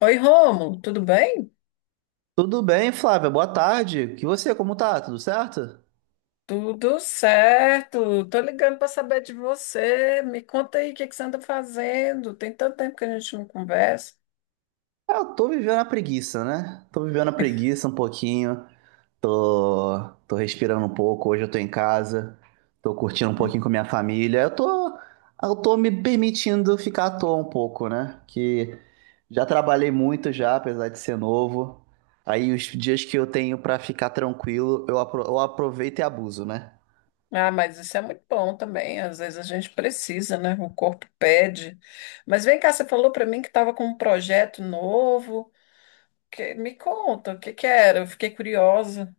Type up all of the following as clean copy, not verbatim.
Oi, Rômulo, tudo bem? Tudo bem, Flávia? Boa tarde. E você, como tá? Tudo certo? Tudo certo. Tô ligando para saber de você. Me conta aí o que que você anda fazendo. Tem tanto tempo que a gente não conversa. Ah, eu tô vivendo a preguiça, né? Tô vivendo a preguiça um pouquinho. Tô respirando um pouco. Hoje eu tô em casa. Tô curtindo um Hum. pouquinho com minha família. Eu tô me permitindo ficar à toa um pouco, né? Que já trabalhei muito já, apesar de ser novo. Aí os dias que eu tenho pra ficar tranquilo, eu aproveito e abuso, né? Ah, mas isso é muito bom também. Às vezes a gente precisa, né? O corpo pede. Mas vem cá, você falou para mim que estava com um projeto novo. Me conta, o que que era? Eu fiquei curiosa.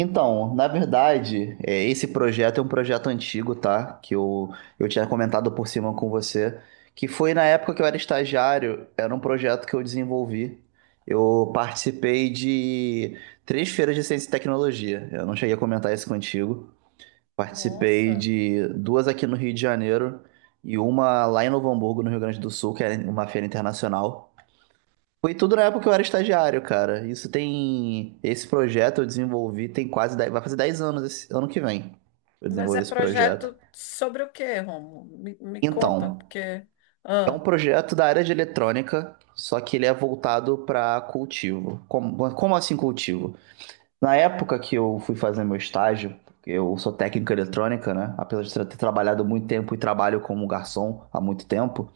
Então, na verdade, esse projeto é um projeto antigo, tá? Que eu tinha comentado por cima com você, que foi na época que eu era estagiário, era um projeto que eu desenvolvi. Eu participei de três feiras de ciência e tecnologia. Eu não cheguei a comentar isso contigo. Participei Nossa, de duas aqui no Rio de Janeiro e uma lá em Novo Hamburgo, no Rio Grande do Sul, que era uma feira internacional. Foi tudo na época que eu era estagiário, cara. Isso tem. Esse projeto eu desenvolvi tem quase 10, vai fazer 10 anos esse ano que vem. Eu mas desenvolvi é esse projeto. projeto sobre o quê, Rômulo? Me conta, Então, porque. é um Ah, projeto da área de eletrônica, só que ele é voltado para cultivo. Como assim cultivo? Na época que eu fui fazer meu estágio, eu sou técnico em eletrônica, né? Apesar de ter trabalhado muito tempo e trabalho como garçom há muito tempo,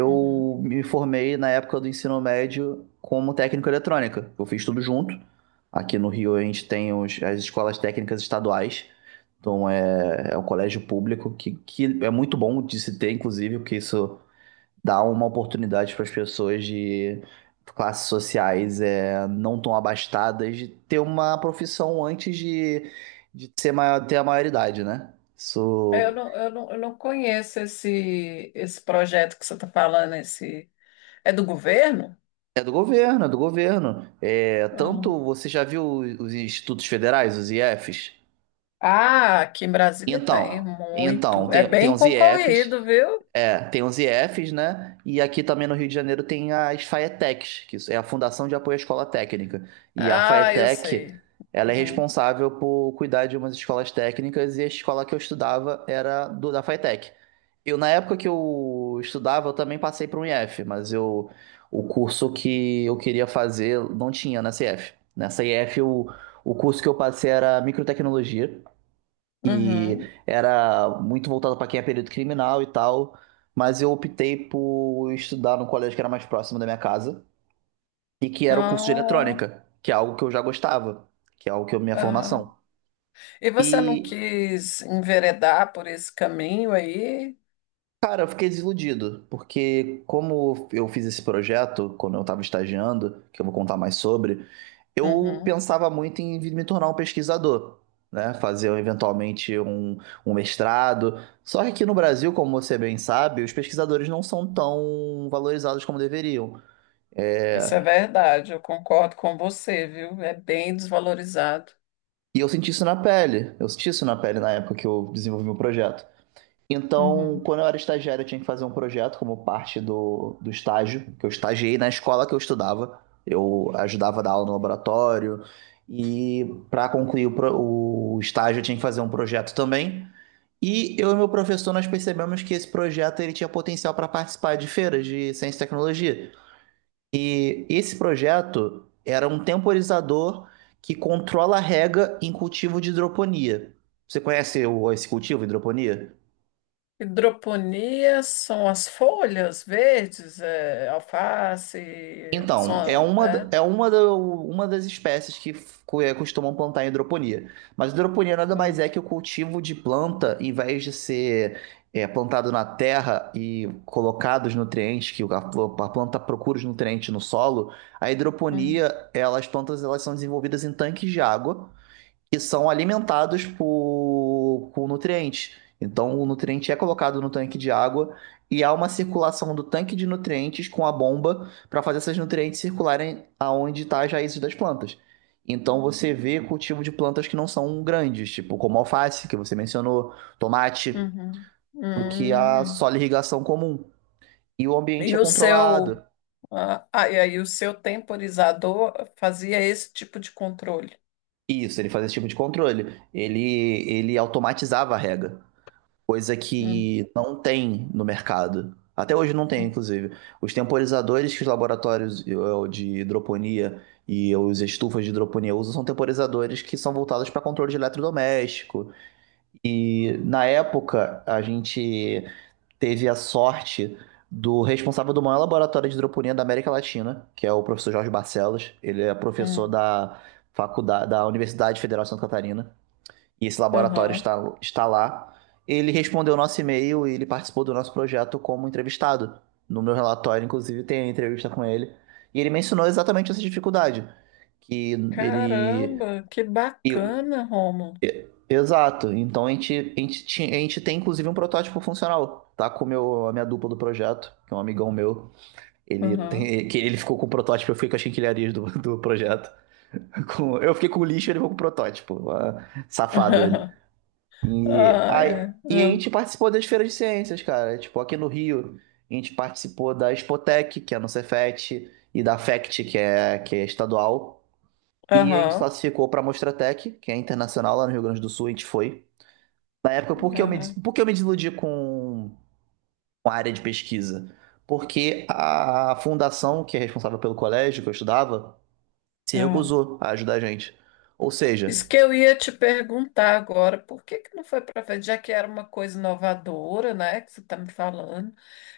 uhum. me formei na época do ensino médio como técnico em eletrônica. Eu fiz tudo junto. Aqui no Rio a gente tem as escolas técnicas estaduais. Então é um colégio público que é muito bom de se ter, inclusive, porque isso dá uma oportunidade para as pessoas de classes sociais não tão abastadas de ter uma profissão antes de ser maior, ter a maioridade, né? É, Isso Eu não conheço esse projeto que você está falando. Esse... É do governo? é do governo, é do governo. É, Não. tanto você já viu os institutos federais, os IEFs? Ah, aqui em Brasília tem Então, então muito. É tem, tem bem os IEFs concorrido, viu? Tem os IEFs, né? E aqui também no Rio de Janeiro tem as FAETECs, que isso é a Fundação de Apoio à Escola Técnica. E a Ah, eu FAETEC, sei. ela é Uhum. responsável por cuidar de umas escolas técnicas e a escola que eu estudava era do, da FAETEC. Eu, na época que eu estudava, eu também passei para um IF, mas eu, o curso que eu queria fazer não tinha nessa IF. Nessa IF, o curso que eu passei era Microtecnologia, que Uhum. era muito voltado para quem é período criminal e tal, mas eu optei por estudar num colégio que era mais próximo da minha casa e que era o curso de Não. eletrônica, que é algo que eu já gostava, que é algo que é a minha Ah. formação. E você não E quis enveredar por esse caminho aí? cara, eu fiquei desiludido, porque como eu fiz esse projeto quando eu estava estagiando, que eu vou contar mais sobre, eu Uhum. pensava muito em vir me tornar um pesquisador, né? Fazer eventualmente um mestrado. Só que aqui no Brasil, como você bem sabe, os pesquisadores não são tão valorizados como deveriam. Isso é É, verdade, eu concordo com você, viu? É bem desvalorizado. e eu senti isso na pele, eu senti isso na pele na época que eu desenvolvi meu projeto. Então, Uhum. quando eu era estagiário, eu tinha que fazer um projeto como parte do estágio, que eu estagiei na escola que eu estudava. Eu ajudava a dar aula no laboratório. E para concluir o estágio, eu tinha que fazer um projeto também. E eu e meu professor, nós percebemos que esse projeto ele tinha potencial para participar de feiras de ciência e tecnologia. E esse projeto era um temporizador que controla a rega em cultivo de hidroponia. Você conhece esse cultivo, hidroponia? Hidroponia são as folhas verdes, é, alface, Então, é são, uma, da- é? é uma, da- uma das espécies que costumam plantar em hidroponia. Mas hidroponia nada mais Hum, é que o cultivo de planta, em vez de ser plantado na terra e colocado os nutrientes, que a planta procura os nutrientes no solo, a hum, hidroponia, ela, as plantas elas são desenvolvidas em tanques de água, que são alimentados por nutrientes. Então, o nutriente é colocado no tanque de água e há uma circulação do tanque de nutrientes com a bomba para fazer esses nutrientes circularem aonde está as raízes das plantas. Então, você vê cultivo de plantas que não são grandes, tipo como alface, que você mencionou, tomate, uhum, do que a hum. só irrigação comum. E o ambiente E é o seu, controlado. E aí o seu temporizador fazia esse tipo de controle. Isso, ele fazia esse tipo de controle. Ele automatizava a rega. Coisa Hum, que não tem no mercado. Até hoje não tem, hum, inclusive. Os temporizadores que os laboratórios de hidroponia e os estufas de hidroponia usam são temporizadores que são voltados para controle de eletrodoméstico. E na época a gente teve a sorte do responsável do maior laboratório de hidroponia da América Latina, que é o professor Jorge Barcelos. Ele é professor hum. da faculdade da Universidade Federal de Santa Catarina e esse laboratório Aham. está lá. Ele respondeu o nosso e-mail e ele participou do nosso projeto como entrevistado. No meu relatório, inclusive, tem a entrevista com ele. E ele mencionou exatamente essa dificuldade. Que ele. Caramba, que e- bacana, Romulo. Exato. Então a gente tem, inclusive, um protótipo funcional. Tá com meu, a minha dupla do projeto, que é um amigão meu. Ele Aham. tem, que ele ficou com o protótipo, eu fiquei com as quinquilharias do projeto. Eu fiquei com o lixo, ele ficou com o protótipo. Ah, safado ele. E Ah, aí, é. e a Ah, gente participou das feiras de ciências, cara. Tipo, aqui no Rio, a gente participou da Expotec, que é no Cefet, e da FECT, que é estadual. E a gente aham. classificou para a Mostratec, que é internacional lá no Rio Grande do Sul, a gente foi. Na época, por que eu me, des- Aham. por que eu me desiludi com a área de pesquisa? Porque a fundação, que é responsável pelo colégio que eu estudava, se Aham. recusou a ajudar a gente. Ou seja, Isso que eu ia te perguntar agora, por que que não foi para frente, já que era uma coisa inovadora, né, que você está me falando,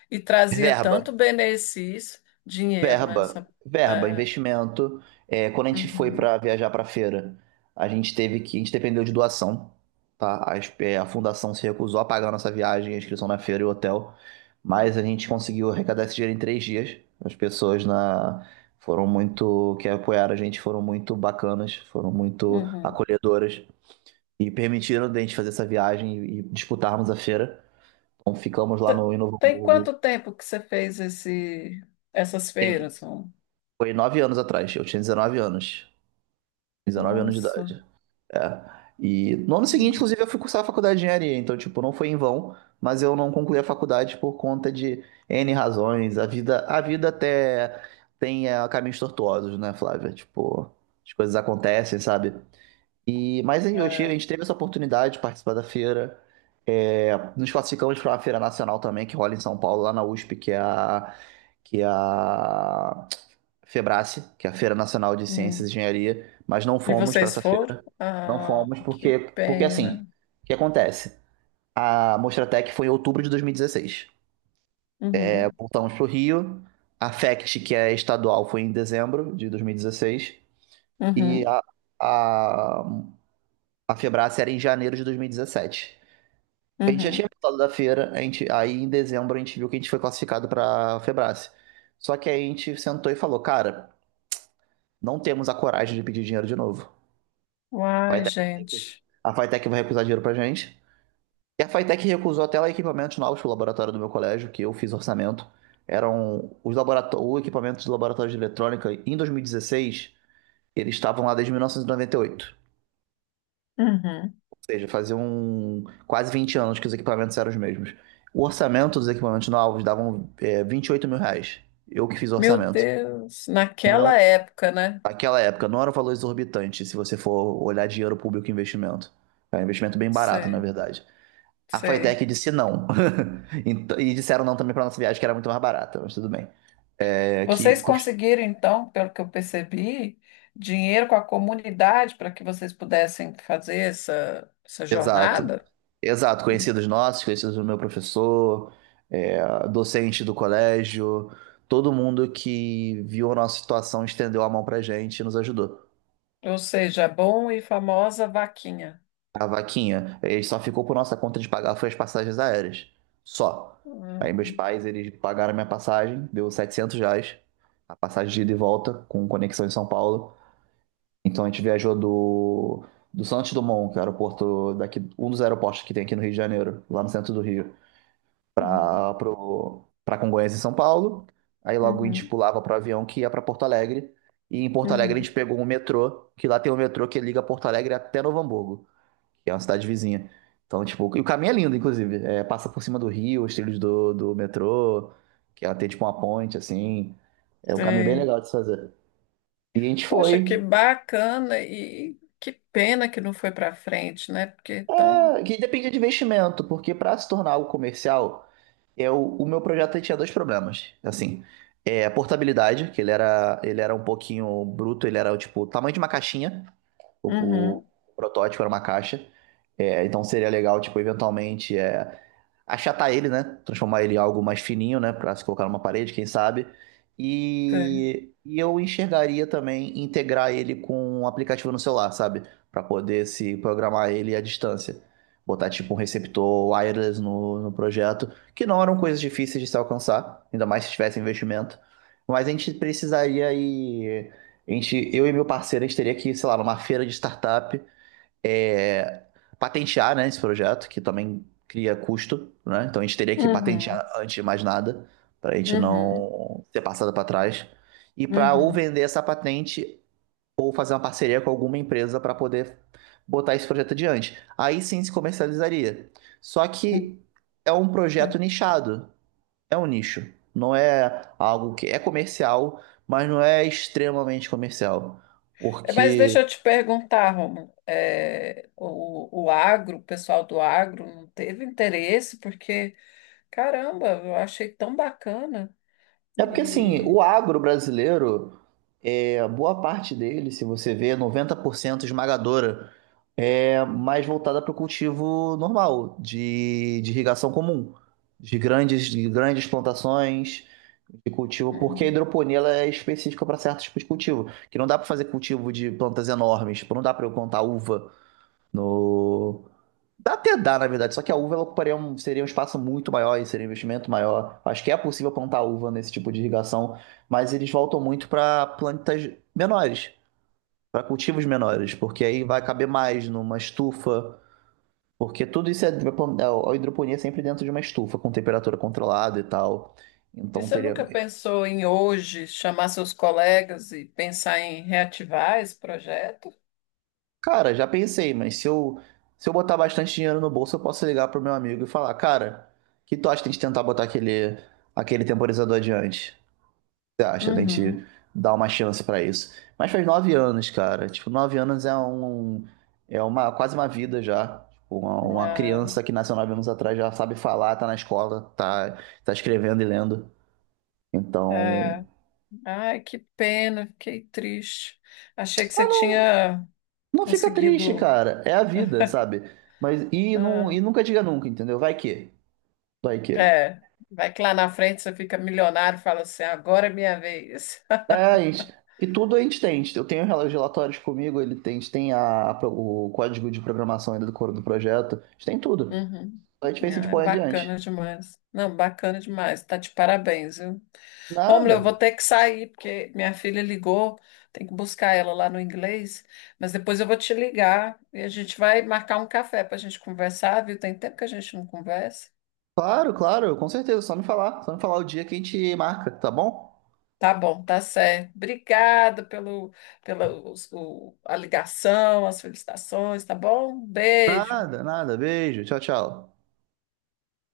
e trazia tanto verba. benefício, dinheiro, né? Verba, verba, é, investimento. É, quando a gente foi uhum, para viajar para feira, a gente dependeu de doação, tá? A fundação se recusou a pagar a nossa viagem, a inscrição na feira e o hotel, mas a gente conseguiu arrecadar esse dinheiro em 3 dias. As pessoas na foram muito que apoiaram a gente, foram muito bacanas, foram muito uhum. acolhedoras e permitiram a gente fazer essa viagem e disputarmos a feira. Então ficamos lá Te- no em Novo Tem Hamburgo. quanto tempo que você fez essas feiras? Rô? Foi 9 anos atrás, eu tinha 19 anos. dezenove anos de Nossa. idade. É. E no ano seguinte, Hum, inclusive, eu fui cursar a faculdade de engenharia, então, tipo, não foi em vão, mas eu não concluí a faculdade por conta de N razões. A vida até tem caminhos tortuosos, né, Flávia? Tipo, as coisas acontecem, sabe? E, mas aí eu tive- a é, gente teve essa oportunidade de participar da feira. É, nos classificamos para uma feira nacional também, que rola em São Paulo, lá na USP, que é a Febrace, que é a Feira Nacional de Ciências hum. e Engenharia, mas não E fomos para vocês essa foram? feira. Não Ah, fomos que porque assim, pena. o que acontece? A Mostratec foi em outubro de 2016. É, Uhum, voltamos para o Rio. A FECT, que é estadual, foi em dezembro de 2016. E uhum, a, a Febrace era em janeiro de 2017. A gente já tinha uhum. voltado da feira, a gente, aí em dezembro a gente viu que a gente foi classificado para a Febrace. Só que aí a gente sentou e falou, cara, não temos a coragem de pedir dinheiro de novo. A Uai, Fitec vai recusar, gente. a Fitec vai recusar dinheiro pra gente. E a Fitec recusou até lá equipamentos novos pro laboratório do meu colégio, que eu fiz orçamento. Eram o equipamento do laboratório de eletrônica em 2016, eles estavam lá desde 1998. Uhum. Ou seja, faziam quase 20 anos que os equipamentos eram os mesmos. O orçamento dos equipamentos novos davam 28 mil reais. Eu que fiz o Meu orçamento. Deus, naquela Não, época, né? naquela época, não era um valor exorbitante se você for olhar dinheiro público e investimento. É um investimento bem barato, na Sei, verdade. A sei. Flytech disse não. E disseram não também para nossa viagem, que era muito mais barata, mas tudo bem. É, que Vocês cust... conseguiram, então, pelo que eu percebi, dinheiro com a comunidade para que vocês pudessem fazer essa Exato. jornada? Exato, Hum. conhecidos nossos, conhecidos do meu professor, docente do colégio, todo mundo que viu a nossa situação estendeu a mão pra gente e nos ajudou. Ou seja, a bom e famosa vaquinha. A vaquinha, ele só ficou por nossa conta de pagar foi as passagens aéreas. Só. Aí meus Hum, pais, eles pagaram minha passagem, deu R$ 700, a passagem de ida e volta, com conexão em São Paulo. Então a gente viajou do Santos Dumont, que é o aeroporto daqui, um dos aeroportos que tem aqui no Rio de Janeiro, lá no centro do Rio, Uhum, para para Congonhas em São Paulo. Aí logo a gente uhum, pulava para o avião que ia para Porto Alegre. E em Porto Alegre a gente uhum, pegou um metrô, que lá tem um metrô que liga Porto Alegre até Novo Hamburgo, que é uma cidade vizinha. Então, tipo, e o caminho é lindo, inclusive. É, passa por cima do rio, os trilhos do metrô, que ela tem tipo uma ponte, assim. É um caminho bem sei. legal de se fazer. E a gente Poxa, que foi. bacana e que pena que não foi para frente, né? Porque tão. É, que depende de investimento, porque para se tornar algo comercial, eu, o meu projeto tinha dois problemas. Assim, é a portabilidade, que ele era um pouquinho bruto, ele era tipo o tamanho de uma caixinha. O, o Uhum, protótipo era uma caixa. É, então seria legal, tipo, eventualmente é, achatar ele, né? Transformar ele em algo mais fininho, né? Pra se colocar numa parede, quem sabe. sei. E eu enxergaria também integrar ele com um aplicativo no celular, sabe? Pra poder se programar ele à distância. Botar tipo um receptor wireless no projeto, que não eram coisas difíceis de se alcançar, ainda mais se tivesse investimento. Mas a gente, eu e meu parceiro, a gente teria que, sei lá, numa feira de startup, é, patentear, né, esse projeto, que também cria custo, né? Então a gente teria que patentear Uhum, antes de mais nada, para a gente uhum, não ser passado para trás. E para ou vender essa patente ou fazer uma parceria com alguma empresa para poder botar esse projeto adiante. Aí sim se comercializaria. Só uhum. que é um projeto nichado. É um nicho. Não é algo que é comercial, mas não é extremamente comercial. É, mas deixa Porque. eu te perguntar, Romulo, é, o agro, o pessoal do agro não teve interesse, porque, caramba, eu achei tão bacana. É porque assim, E, o agro brasileiro, é, boa parte dele, se você vê, 90% esmagadora, é mais voltada para o cultivo normal, de irrigação comum, de grandes plantações de cultivo, porque a uhum. hidroponia ela é específica para certos tipos de cultivo, que não dá para fazer cultivo de plantas enormes, tipo, não dá para eu plantar uva no, Dá até dá, na verdade, só que a uva ela ocuparia um, seria um espaço muito maior e seria um investimento maior. Acho que é possível plantar uva nesse tipo de irrigação, mas eles voltam muito para plantas menores, para cultivos menores, porque aí vai caber mais numa estufa, porque tudo isso é a hidroponia é sempre dentro de uma estufa com temperatura controlada e tal. E Então você teria, nunca pensou em hoje chamar seus colegas e pensar em reativar esse projeto? cara, já pensei, mas se eu botar bastante dinheiro no bolso, eu posso ligar pro meu amigo e falar, cara, que tu acha que a gente tentar botar aquele temporizador adiante? Você acha da gente Uhum. dar uma chance pra isso? Mas faz 9 anos, cara. Tipo, 9 anos é uma quase uma vida já. Tipo, uma Ah, criança que nasceu 9 anos atrás já sabe falar, tá na escola, tá, tá escrevendo e lendo. Então, é. Ai, que pena, fiquei triste. Achei que ah, você não, tinha não fica triste, conseguido. cara. É a vida, sabe? Mas e não, Ah, e nunca diga nunca, entendeu? Vai que, vai que. é, vai que lá na frente você fica milionário e fala assim, agora é minha vez. É, a gente, e tudo a gente tem. Eu tenho os relatórios comigo, ele tem, a gente tem a, o código de programação ainda do coro do projeto. A gente tem tudo. Uhum. A gente diferença de Ah, é pôr adiante. bacana demais. Não, bacana demais. Tá de parabéns, viu? Romulo, eu vou Nada. ter que sair, porque minha filha ligou, tem que buscar ela lá no inglês, mas depois eu vou te ligar e a gente vai marcar um café para a gente conversar, viu? Tem tempo que a gente não conversa. Claro, claro, com certeza. Só me falar o dia que a gente marca, tá bom? Tá bom, tá certo. Obrigada pelo, pela os- o- a ligação, as felicitações, tá bom? Beijo. Nada, nada. Beijo. Tchau, tchau.